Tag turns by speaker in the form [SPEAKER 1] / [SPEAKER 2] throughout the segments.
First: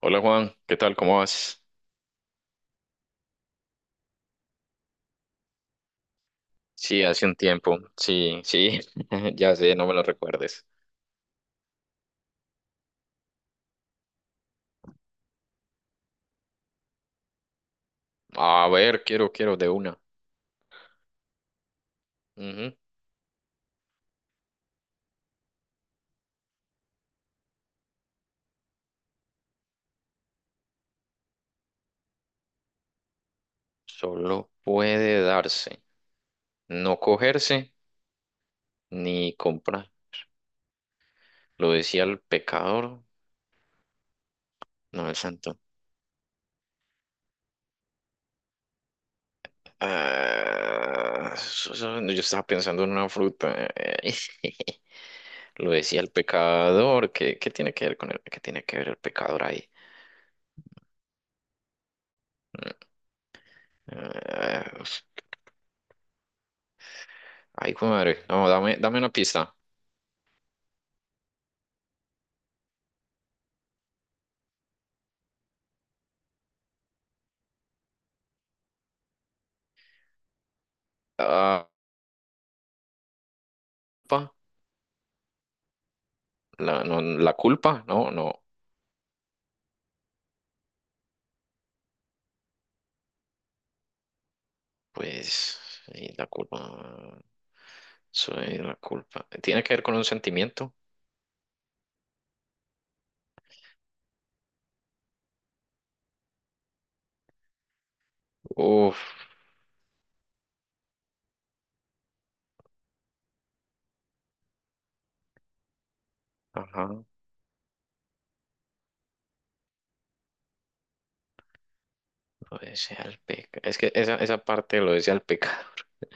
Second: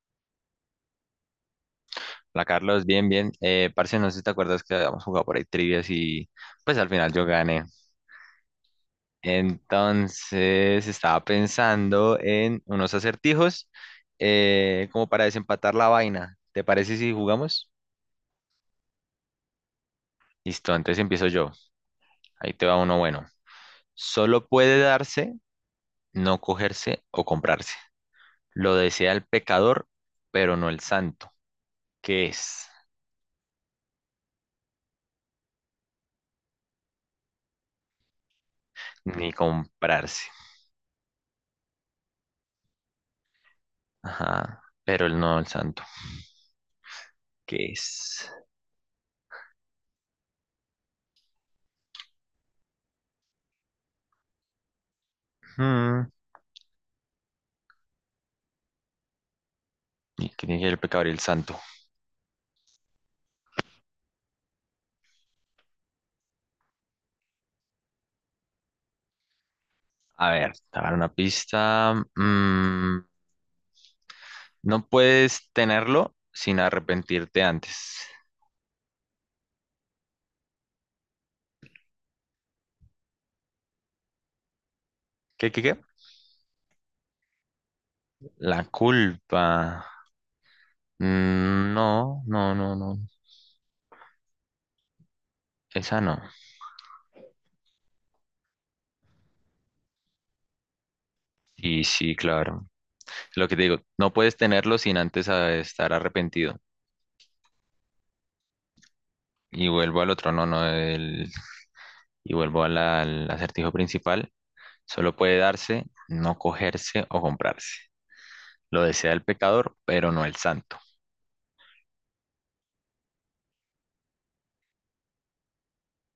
[SPEAKER 1] Hola Juan, ¿qué tal? ¿Cómo vas?
[SPEAKER 2] Hola Carlos, bien, bien. Parce, no sé si te acuerdas que habíamos jugado por ahí trivias y pues al
[SPEAKER 1] Sí,
[SPEAKER 2] final yo
[SPEAKER 1] hace un
[SPEAKER 2] gané.
[SPEAKER 1] tiempo. Sí, sí, ya sé, no me lo recuerdes.
[SPEAKER 2] Entonces estaba pensando en unos acertijos como para desempatar la vaina. ¿Te parece si jugamos?
[SPEAKER 1] A ver, quiero de una.
[SPEAKER 2] Listo, entonces empiezo yo. Ahí te
[SPEAKER 1] Ujú.
[SPEAKER 2] va uno bueno. Solo puede darse, no cogerse o comprarse. Lo desea el pecador, pero no el santo. ¿Qué es?
[SPEAKER 1] Solo puede darse, no cogerse
[SPEAKER 2] Ni
[SPEAKER 1] ni comprar.
[SPEAKER 2] comprarse.
[SPEAKER 1] Lo decía el pecador,
[SPEAKER 2] Ajá, pero
[SPEAKER 1] no el
[SPEAKER 2] el no el
[SPEAKER 1] santo.
[SPEAKER 2] santo. ¿Qué es?
[SPEAKER 1] Ah, yo estaba pensando en una fruta. Lo decía
[SPEAKER 2] Hmm.
[SPEAKER 1] el pecador. ¿Qué, qué tiene que ver qué tiene que ver el pecador ahí?
[SPEAKER 2] ¿Qué tiene que ver el pecador y el santo?
[SPEAKER 1] Mm, Ah, ay, hijo de madre. No, dame una pista.
[SPEAKER 2] A ver, te voy a dar una pista. No puedes tenerlo sin arrepentirte antes.
[SPEAKER 1] La culpa.
[SPEAKER 2] ¿Qué?
[SPEAKER 1] La culpa, no, no,
[SPEAKER 2] La culpa. Mm, no, no, no, no.
[SPEAKER 1] pues
[SPEAKER 2] Esa
[SPEAKER 1] y
[SPEAKER 2] no.
[SPEAKER 1] la culpa, soy la culpa. ¿Tiene que ver con un sentimiento?
[SPEAKER 2] Y sí, claro. Lo que te digo, no puedes tenerlo sin antes estar arrepentido.
[SPEAKER 1] Uf,
[SPEAKER 2] Y vuelvo al otro, no, no, y vuelvo al acertijo principal. Solo puede darse, no
[SPEAKER 1] ajá,
[SPEAKER 2] cogerse o comprarse. Lo desea el pecador, pero no el santo.
[SPEAKER 1] lo desea el pecado. Es que esa parte lo desea el pecador.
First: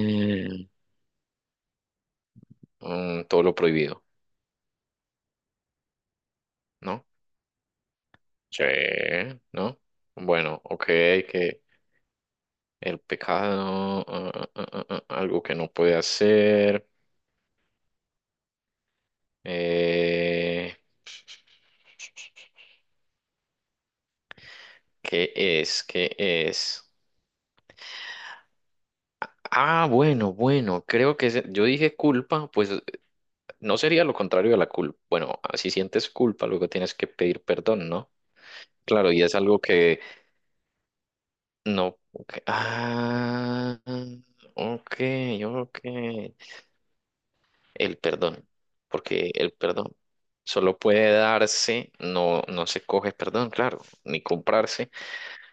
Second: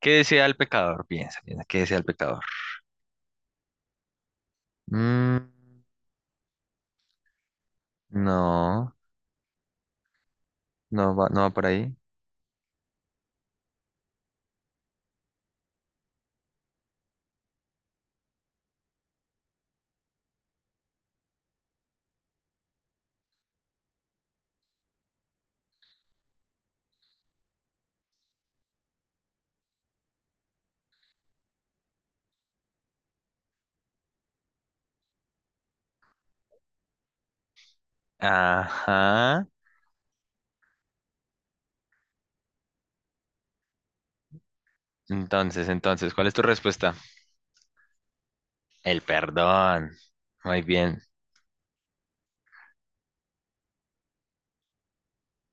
[SPEAKER 2] ¿Qué desea el pecador? Piensa, piensa, ¿qué desea el pecador?
[SPEAKER 1] todo lo prohibido,
[SPEAKER 2] Mm,
[SPEAKER 1] ¿no? Sí,
[SPEAKER 2] no,
[SPEAKER 1] ¿no? Bueno, ok,
[SPEAKER 2] no va
[SPEAKER 1] que
[SPEAKER 2] por ahí.
[SPEAKER 1] el pecado. Algo que no puede hacer. eh, ¿Qué es? ¿Qué es? Ah, bueno, bueno, creo que yo dije culpa. No sería lo contrario de la culpa. Bueno, si sientes culpa, luego tienes que pedir perdón, ¿no? Claro, y es
[SPEAKER 2] Ajá.
[SPEAKER 1] algo que no. Ok. Ok,
[SPEAKER 2] Entonces,
[SPEAKER 1] ok.
[SPEAKER 2] entonces, ¿cuál es tu respuesta?
[SPEAKER 1] El perdón,
[SPEAKER 2] El
[SPEAKER 1] porque el perdón
[SPEAKER 2] perdón. Muy
[SPEAKER 1] solo
[SPEAKER 2] bien.
[SPEAKER 1] puede darse, no, no se coge perdón, claro, ni comprarse.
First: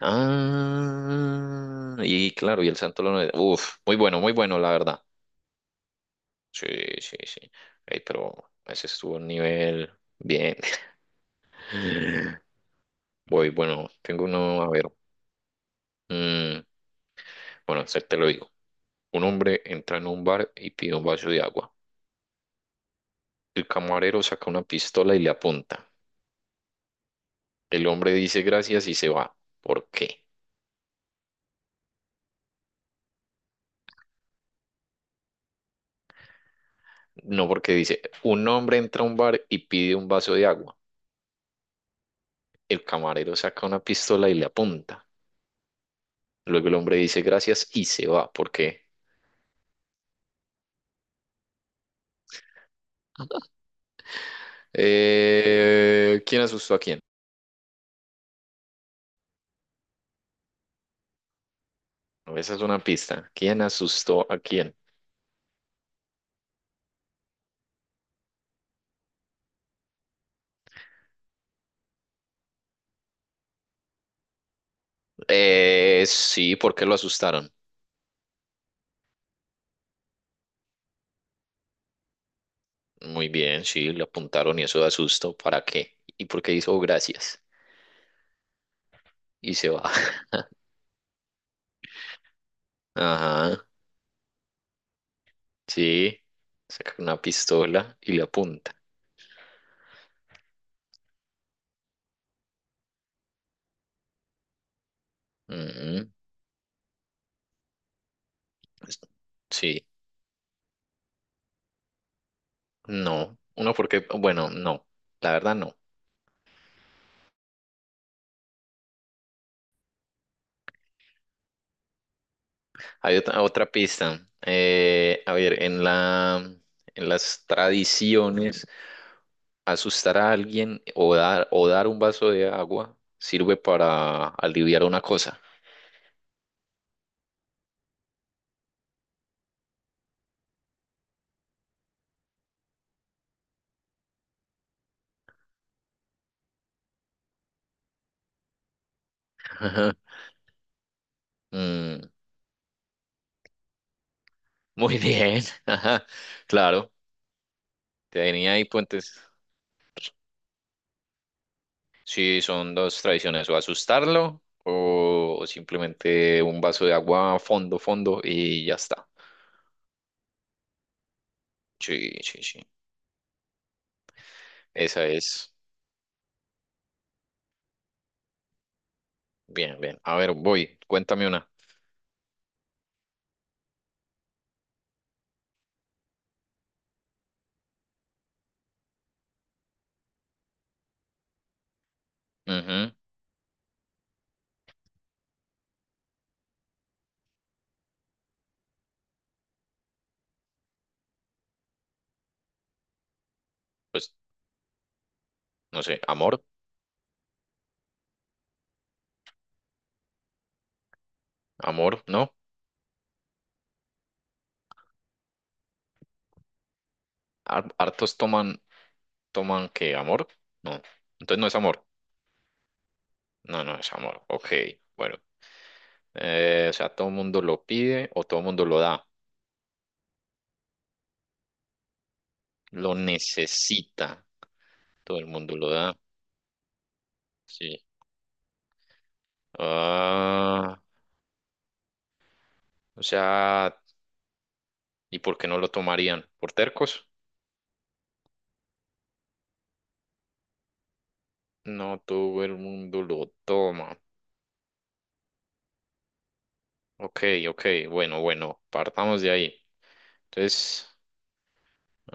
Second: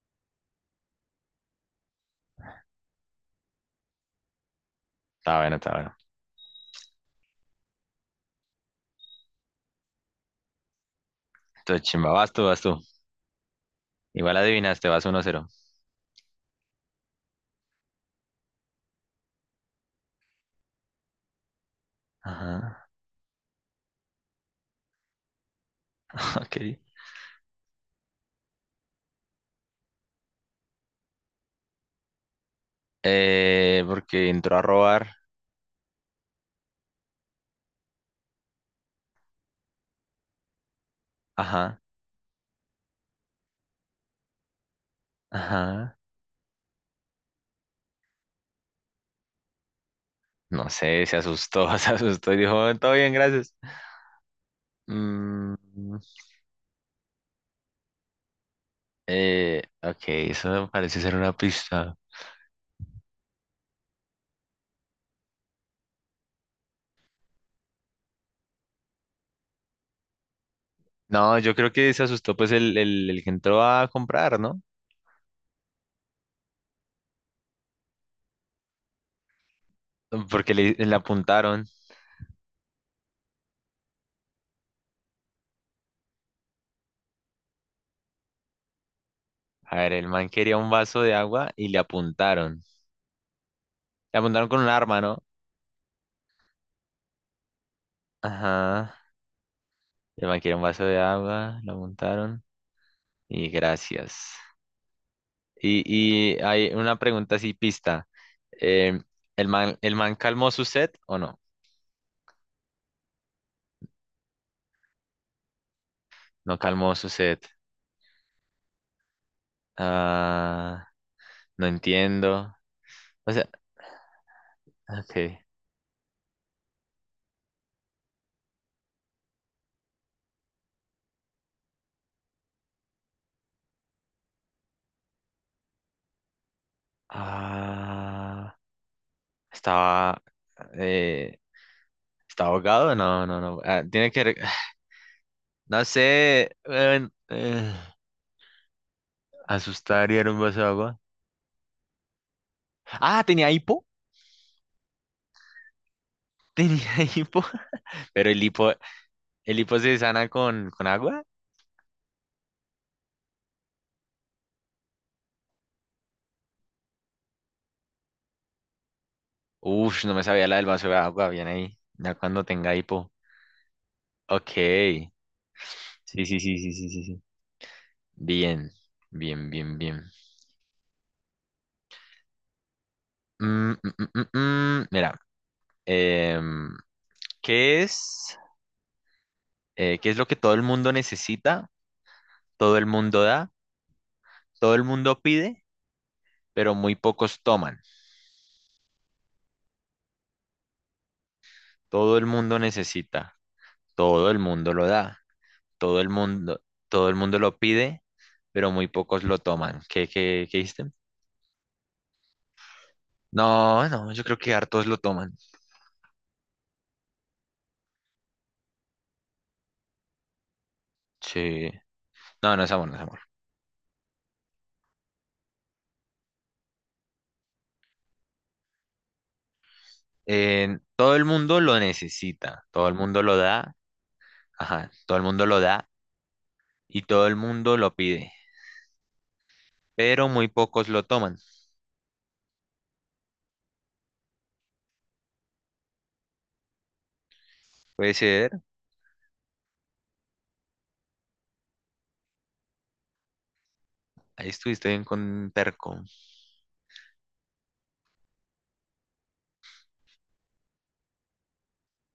[SPEAKER 1] Ah, y claro, y el santo lo. Uf, muy bueno, muy bueno, la verdad.
[SPEAKER 2] Está bueno, está bueno.
[SPEAKER 1] Sí, sí, sí. Ey, pero ese estuvo un nivel bien.
[SPEAKER 2] Entonces, chimba, vas tú, vas tú.
[SPEAKER 1] Voy, bueno, tengo
[SPEAKER 2] Igual
[SPEAKER 1] uno, a ver.
[SPEAKER 2] adivinaste, vas 1-0.
[SPEAKER 1] Mm, bueno, este te lo digo. Un hombre entra en un bar y pide un vaso de agua.
[SPEAKER 2] Ajá.
[SPEAKER 1] El camarero saca una pistola y le apunta.
[SPEAKER 2] Ok.
[SPEAKER 1] El hombre dice gracias y se va. ¿Por qué?
[SPEAKER 2] Porque entró a robar.
[SPEAKER 1] No, porque dice, un hombre entra a un bar y pide un vaso de agua.
[SPEAKER 2] Ajá.
[SPEAKER 1] El camarero saca una pistola y le apunta.
[SPEAKER 2] Ajá.
[SPEAKER 1] Luego el hombre dice gracias y se va. ¿Por qué?
[SPEAKER 2] No sé, se asustó, se asustó y dijo, todo bien, gracias. Mm,
[SPEAKER 1] ¿Quién asustó a quién?
[SPEAKER 2] ok, eso parece ser una pista.
[SPEAKER 1] No, esa es una pista. ¿Quién asustó a quién?
[SPEAKER 2] No, yo creo que se asustó pues el que entró a comprar, ¿no?
[SPEAKER 1] Sí, ¿por qué lo asustaron?
[SPEAKER 2] Porque le apuntaron.
[SPEAKER 1] Muy bien, sí, le apuntaron y eso de asusto. ¿Para qué? ¿Y por qué hizo gracias? Y se
[SPEAKER 2] A
[SPEAKER 1] va.
[SPEAKER 2] ver, el man quería un vaso de agua y le apuntaron.
[SPEAKER 1] Ajá,
[SPEAKER 2] Le apuntaron con un arma, ¿no?
[SPEAKER 1] sí. Saca una pistola y le apunta.
[SPEAKER 2] Ajá. El man quería un vaso de agua, le apuntaron. Y gracias. Y,
[SPEAKER 1] Ujú.
[SPEAKER 2] y hay una pregunta así, pista.
[SPEAKER 1] Es-
[SPEAKER 2] Em, ¿el man,
[SPEAKER 1] Sí,
[SPEAKER 2] el man calmó su sed o no?
[SPEAKER 1] no. Uno porque, bueno, no. La verdad no.
[SPEAKER 2] No calmó su sed. Ah, no entiendo.
[SPEAKER 1] Hay
[SPEAKER 2] O
[SPEAKER 1] otra,
[SPEAKER 2] sea,
[SPEAKER 1] otra pista. A
[SPEAKER 2] ok.
[SPEAKER 1] ver, en las tradiciones. Asustar a alguien o dar un vaso de agua sirve para aliviar una cosa.
[SPEAKER 2] Ah, estaba. eh, ¿Está ahogado? No, no, no. Ah, tiene que. No sé.
[SPEAKER 1] Ajá.
[SPEAKER 2] Asustar y dar un vaso de agua.
[SPEAKER 1] Mm,
[SPEAKER 2] Ah, tenía hipo.
[SPEAKER 1] muy bien. Ajá. Claro,
[SPEAKER 2] Tenía hipo. Pero el
[SPEAKER 1] tenía ahí
[SPEAKER 2] hipo,
[SPEAKER 1] puentes.
[SPEAKER 2] el hipo se sana con agua.
[SPEAKER 1] Sí, son dos tradiciones, o asustarlo o simplemente un vaso de agua a fondo, fondo y ya está.
[SPEAKER 2] Uf, no me sabía la del vaso de agua. Bien ahí.
[SPEAKER 1] Sí,
[SPEAKER 2] Ya
[SPEAKER 1] sí,
[SPEAKER 2] cuando
[SPEAKER 1] sí.
[SPEAKER 2] tenga hipo. Ok.
[SPEAKER 1] Esa es.
[SPEAKER 2] Sí, sí, sí, sí, sí, sí. Sí. Bien. Bien, bien,
[SPEAKER 1] Bien, bien.
[SPEAKER 2] bien.
[SPEAKER 1] A ver, voy. Cuéntame una.
[SPEAKER 2] Mm. Mira. em, ¿Qué es? ¿Qué es lo que todo el mundo necesita? Todo el
[SPEAKER 1] Ujú.
[SPEAKER 2] mundo da. Todo el mundo pide pero muy pocos toman. Todo el mundo necesita,
[SPEAKER 1] Pues,
[SPEAKER 2] todo el mundo lo da,
[SPEAKER 1] no sé,
[SPEAKER 2] todo el
[SPEAKER 1] amor,
[SPEAKER 2] mundo, todo el mundo lo pide, pero muy pocos lo toman. ¿Qué hiciste?
[SPEAKER 1] amor, ¿no?
[SPEAKER 2] No, no, yo creo que hartos lo toman.
[SPEAKER 1] Har- Hartos toman toman que amor. No. Entonces no es
[SPEAKER 2] Sí.
[SPEAKER 1] amor.
[SPEAKER 2] No, no es amor, no es amor.
[SPEAKER 1] No, no es amor. Ok, bueno. O sea, todo el mundo lo pide o todo el mundo lo da.
[SPEAKER 2] Todo el mundo lo necesita, todo el
[SPEAKER 1] Lo
[SPEAKER 2] mundo lo da,
[SPEAKER 1] necesita.
[SPEAKER 2] ajá, todo
[SPEAKER 1] Todo
[SPEAKER 2] el
[SPEAKER 1] el
[SPEAKER 2] mundo
[SPEAKER 1] mundo
[SPEAKER 2] lo
[SPEAKER 1] lo
[SPEAKER 2] da
[SPEAKER 1] da.
[SPEAKER 2] y todo el mundo
[SPEAKER 1] Sí.
[SPEAKER 2] lo pide, pero muy
[SPEAKER 1] Ah,
[SPEAKER 2] pocos lo toman.
[SPEAKER 1] o sea, ¿y por qué no lo tomarían? ¿Por tercos?
[SPEAKER 2] Puede ser,
[SPEAKER 1] No, todo el mundo lo toma.
[SPEAKER 2] ahí estuviste bien con Perco.
[SPEAKER 1] Ok, ok, bueno, bueno, partamos de ahí. Entonces,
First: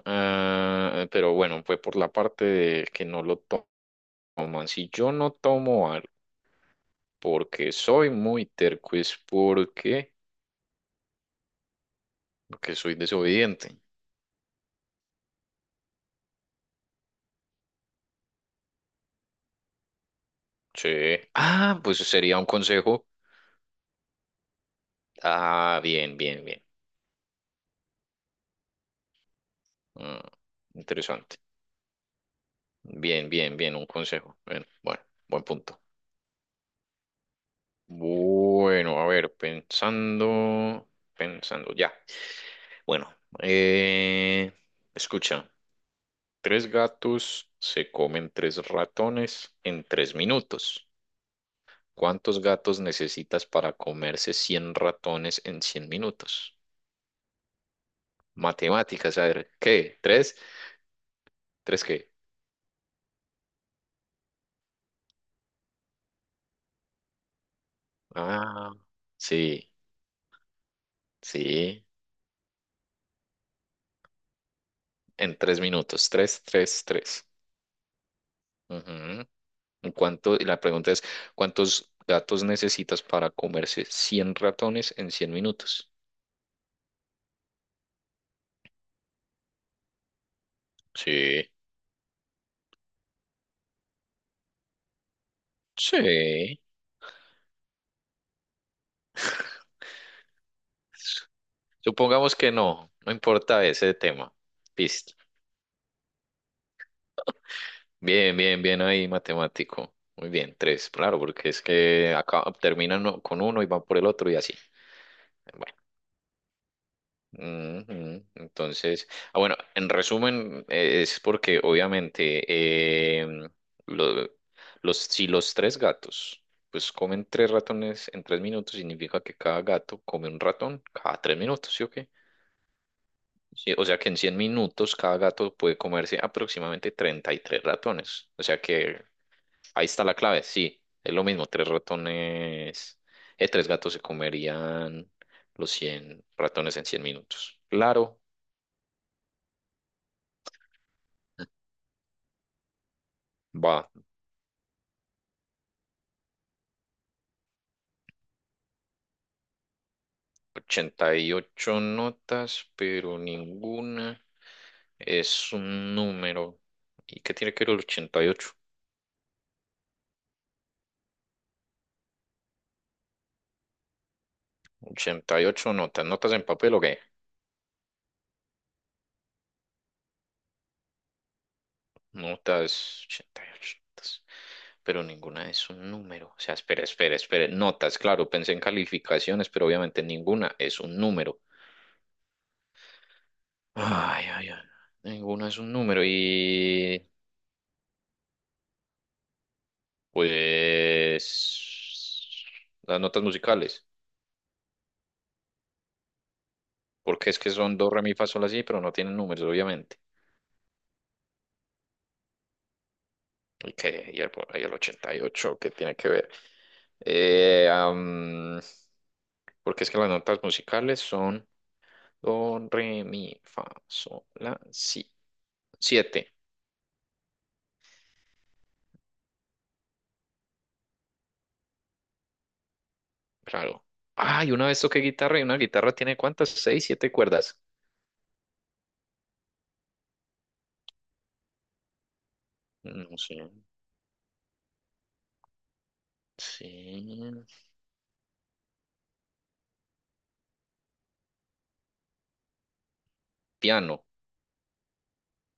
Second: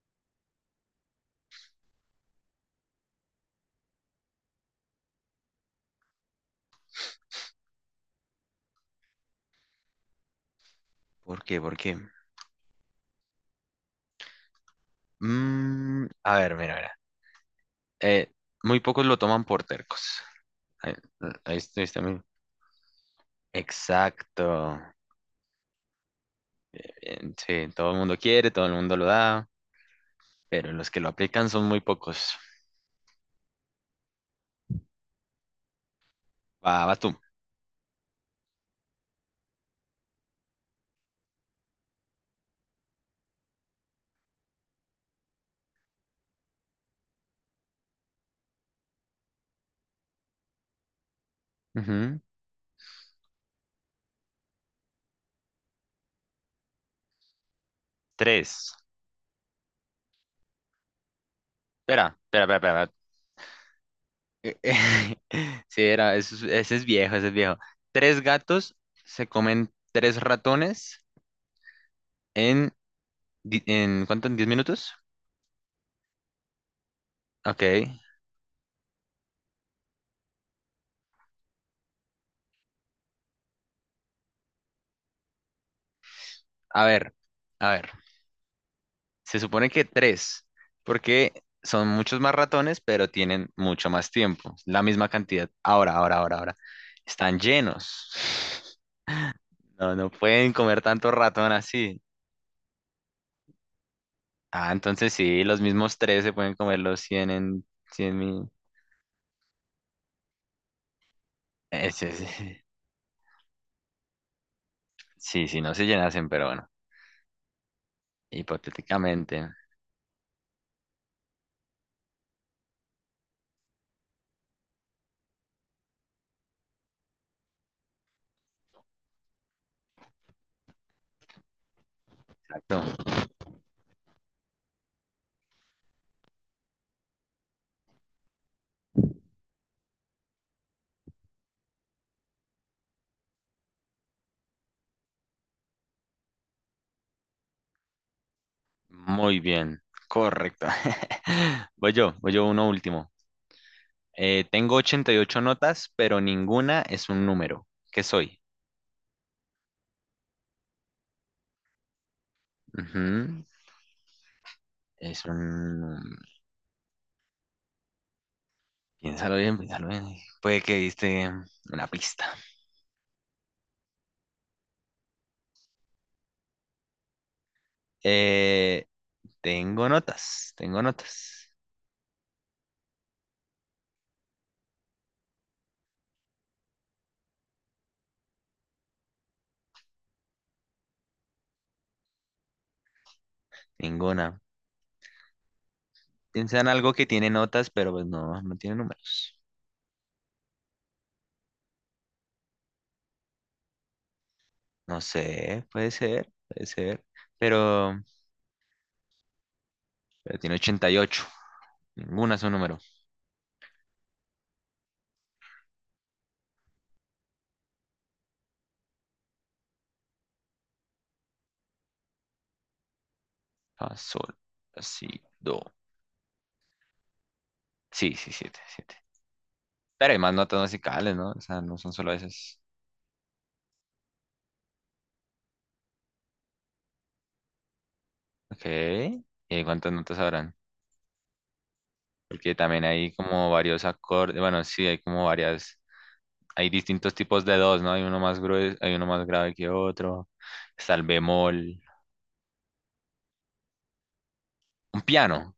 [SPEAKER 1] ah, pero bueno, fue por la parte de que no lo toman. Si yo no tomo algo, porque soy muy terco, es porque,
[SPEAKER 2] ¿Por qué? ¿Por qué?
[SPEAKER 1] porque soy desobediente.
[SPEAKER 2] A ver, mira, mira. Eh, Muy pocos lo toman por tercos. Ahí,
[SPEAKER 1] Sí.
[SPEAKER 2] ahí
[SPEAKER 1] Ah,
[SPEAKER 2] estoy,
[SPEAKER 1] pues sería un consejo.
[SPEAKER 2] Exacto.
[SPEAKER 1] Ah, bien, bien, bien.
[SPEAKER 2] Sí, todo el mundo quiere, todo el mundo lo da,
[SPEAKER 1] Mm,
[SPEAKER 2] pero los que lo
[SPEAKER 1] interesante.
[SPEAKER 2] aplican son muy pocos.
[SPEAKER 1] Bien, bien, bien, un consejo. Bien, bueno, buen punto.
[SPEAKER 2] Va, va tú.
[SPEAKER 1] Bueno, a ver, pensando, pensando, ya. Bueno, eh, escucha, tres gatos se comen tres ratones en tres minutos.
[SPEAKER 2] Ujú.
[SPEAKER 1] ¿Cuántos gatos necesitas para comerse 100 ratones en 100 minutos?
[SPEAKER 2] Tres.
[SPEAKER 1] Matemáticas, a ver, ¿qué? ¿Tres? ¿Tres
[SPEAKER 2] Espera,
[SPEAKER 1] qué?
[SPEAKER 2] espera, espera, espera. Sí, era, ese es viejo, ese es viejo. Tres
[SPEAKER 1] Ah,
[SPEAKER 2] gatos se
[SPEAKER 1] sí,
[SPEAKER 2] comen tres ratones
[SPEAKER 1] sí,
[SPEAKER 2] en, en ¿cuánto? ¿En 10 minutos?
[SPEAKER 1] en tres minutos. Tres, tres, tres.
[SPEAKER 2] Ok.
[SPEAKER 1] Ujú. Y la pregunta es, ¿cuántos gatos necesitas para comerse 100 ratones en 100 minutos?
[SPEAKER 2] A ver, a ver. Se supone que tres, porque
[SPEAKER 1] Sí,
[SPEAKER 2] son muchos más ratones, pero tienen mucho más tiempo, la misma cantidad. Ahora, ahora, ahora, ahora.
[SPEAKER 1] sí.
[SPEAKER 2] Están llenos. No, no pueden comer tanto ratón así.
[SPEAKER 1] Supongamos que no, no importa ese tema.
[SPEAKER 2] Ah, entonces
[SPEAKER 1] Listo.
[SPEAKER 2] sí, los mismos tres se pueden comer los 100 en cien
[SPEAKER 1] Bien,
[SPEAKER 2] mil.
[SPEAKER 1] bien, bien ahí, matemático. Muy bien, tres, claro, porque es
[SPEAKER 2] Ese
[SPEAKER 1] que
[SPEAKER 2] sí, sí,
[SPEAKER 1] acá
[SPEAKER 2] sí,
[SPEAKER 1] terminan con uno y van por el otro y así.
[SPEAKER 2] sí, sí, no se llenasen, pero bueno,
[SPEAKER 1] Bueno, ujú, entonces, ah,
[SPEAKER 2] hipotéticamente.
[SPEAKER 1] bueno, en resumen, es porque obviamente em, lo- los, si los tres gatos pues comen tres ratones en tres minutos, significa que cada gato come un ratón cada tres minutos, ¿sí o qué?
[SPEAKER 2] Exacto.
[SPEAKER 1] Sí, o sea que en 100 minutos cada gato puede comerse aproximadamente 33 ratones. O sea que ahí está la clave, sí, es lo mismo, tres ratones, tres gatos se comerían los 100 ratones en 100 minutos. Claro,
[SPEAKER 2] Muy bien, correcto. Voy yo uno último.
[SPEAKER 1] va,
[SPEAKER 2] Tengo 88 notas, pero ninguna es un número. ¿Qué soy?
[SPEAKER 1] 88 notas, pero
[SPEAKER 2] Ujú.
[SPEAKER 1] ninguna
[SPEAKER 2] Es
[SPEAKER 1] es un
[SPEAKER 2] un.
[SPEAKER 1] número. ¿Y qué tiene que ver el 88?
[SPEAKER 2] Piénsalo bien, piénsalo bien. Puede que diste una pista.
[SPEAKER 1] ¿Ochenta y ocho notas, notas en papel o qué?
[SPEAKER 2] Eh, Tengo notas, tengo notas.
[SPEAKER 1] Notas, 88 notas, pero ninguna es un número. O sea, espera, espera, espera, notas, claro, pensé en calificaciones, pero obviamente ninguna es un número. Ay,
[SPEAKER 2] Ninguna.
[SPEAKER 1] ay, ay. Ninguno es un número.
[SPEAKER 2] Piensa en algo que
[SPEAKER 1] Y
[SPEAKER 2] tiene notas, pero pues no, no tiene números.
[SPEAKER 1] pues las notas musicales.
[SPEAKER 2] No sé, puede ser, puede ser.
[SPEAKER 1] Porque es que son do,
[SPEAKER 2] Pero,
[SPEAKER 1] re, mi, fa, sol, así, pero no tienen números, obviamente.
[SPEAKER 2] pero tiene 88. Ninguna es un número.
[SPEAKER 1] Y el 88, ¿qué tiene que ver? Eh, am, porque es que las notas musicales son do, re, mi, fa,
[SPEAKER 2] Ah,
[SPEAKER 1] sol,
[SPEAKER 2] sol,
[SPEAKER 1] la, si.
[SPEAKER 2] así, do.
[SPEAKER 1] Siete,
[SPEAKER 2] Sí, sí, siete, siete. Pero hay más notas musicales, ¿no? O sea, no son solo esas.
[SPEAKER 1] claro. Ay, una vez toqué guitarra y una guitarra tiene ¿cuántas? Seis, siete cuerdas.
[SPEAKER 2] Ok. ¿Y cuántas notas habrán? Porque también hay
[SPEAKER 1] No sé.
[SPEAKER 2] como varios acordes. Bueno, sí, hay como varias. Hay distintos
[SPEAKER 1] Sí.
[SPEAKER 2] tipos de dos, ¿no? Hay uno más grueso, hay uno más grave que otro. Está el bemol.
[SPEAKER 1] Piano,
[SPEAKER 2] Un piano.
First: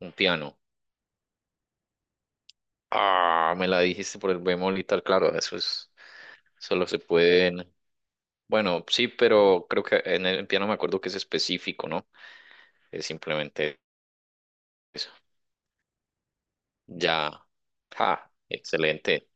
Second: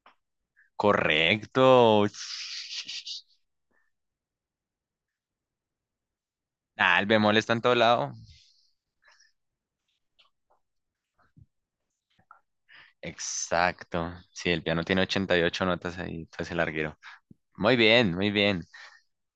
[SPEAKER 1] un piano.
[SPEAKER 2] Correcto.
[SPEAKER 1] Ah, me la dijiste por el bemol y tal, claro, eso es, solo
[SPEAKER 2] Ah,
[SPEAKER 1] se
[SPEAKER 2] el bemol está en
[SPEAKER 1] pueden,
[SPEAKER 2] todo lado.
[SPEAKER 1] bueno, sí, pero creo que en el piano me acuerdo que es específico, ¿no? Es simplemente
[SPEAKER 2] Exacto. Sí, el piano tiene
[SPEAKER 1] eso.
[SPEAKER 2] 88 notas ahí, entonces el larguero.
[SPEAKER 1] Ya,
[SPEAKER 2] Muy bien, muy
[SPEAKER 1] ja,
[SPEAKER 2] bien.
[SPEAKER 1] excelente.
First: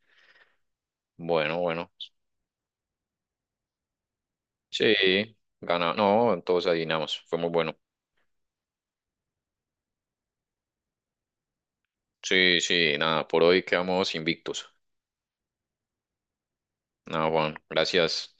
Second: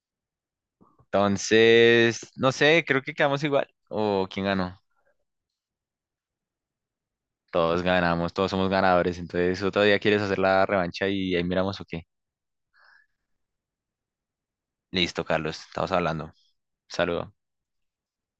[SPEAKER 1] Bueno, bueno,
[SPEAKER 2] Entonces, no sé, creo que quedamos igual. ¿O quién ganó?
[SPEAKER 1] sí, gana, no, entonces adivinamos, fue muy bueno.
[SPEAKER 2] Todos ganamos, todos somos ganadores. Entonces, otro día quieres hacer la revancha y ahí miramos o qué.
[SPEAKER 1] Sí, sí, nada, por hoy quedamos invictos.
[SPEAKER 2] Listo, Carlos, estamos hablando.
[SPEAKER 1] Nada,
[SPEAKER 2] Saludos.
[SPEAKER 1] Juan, gracias.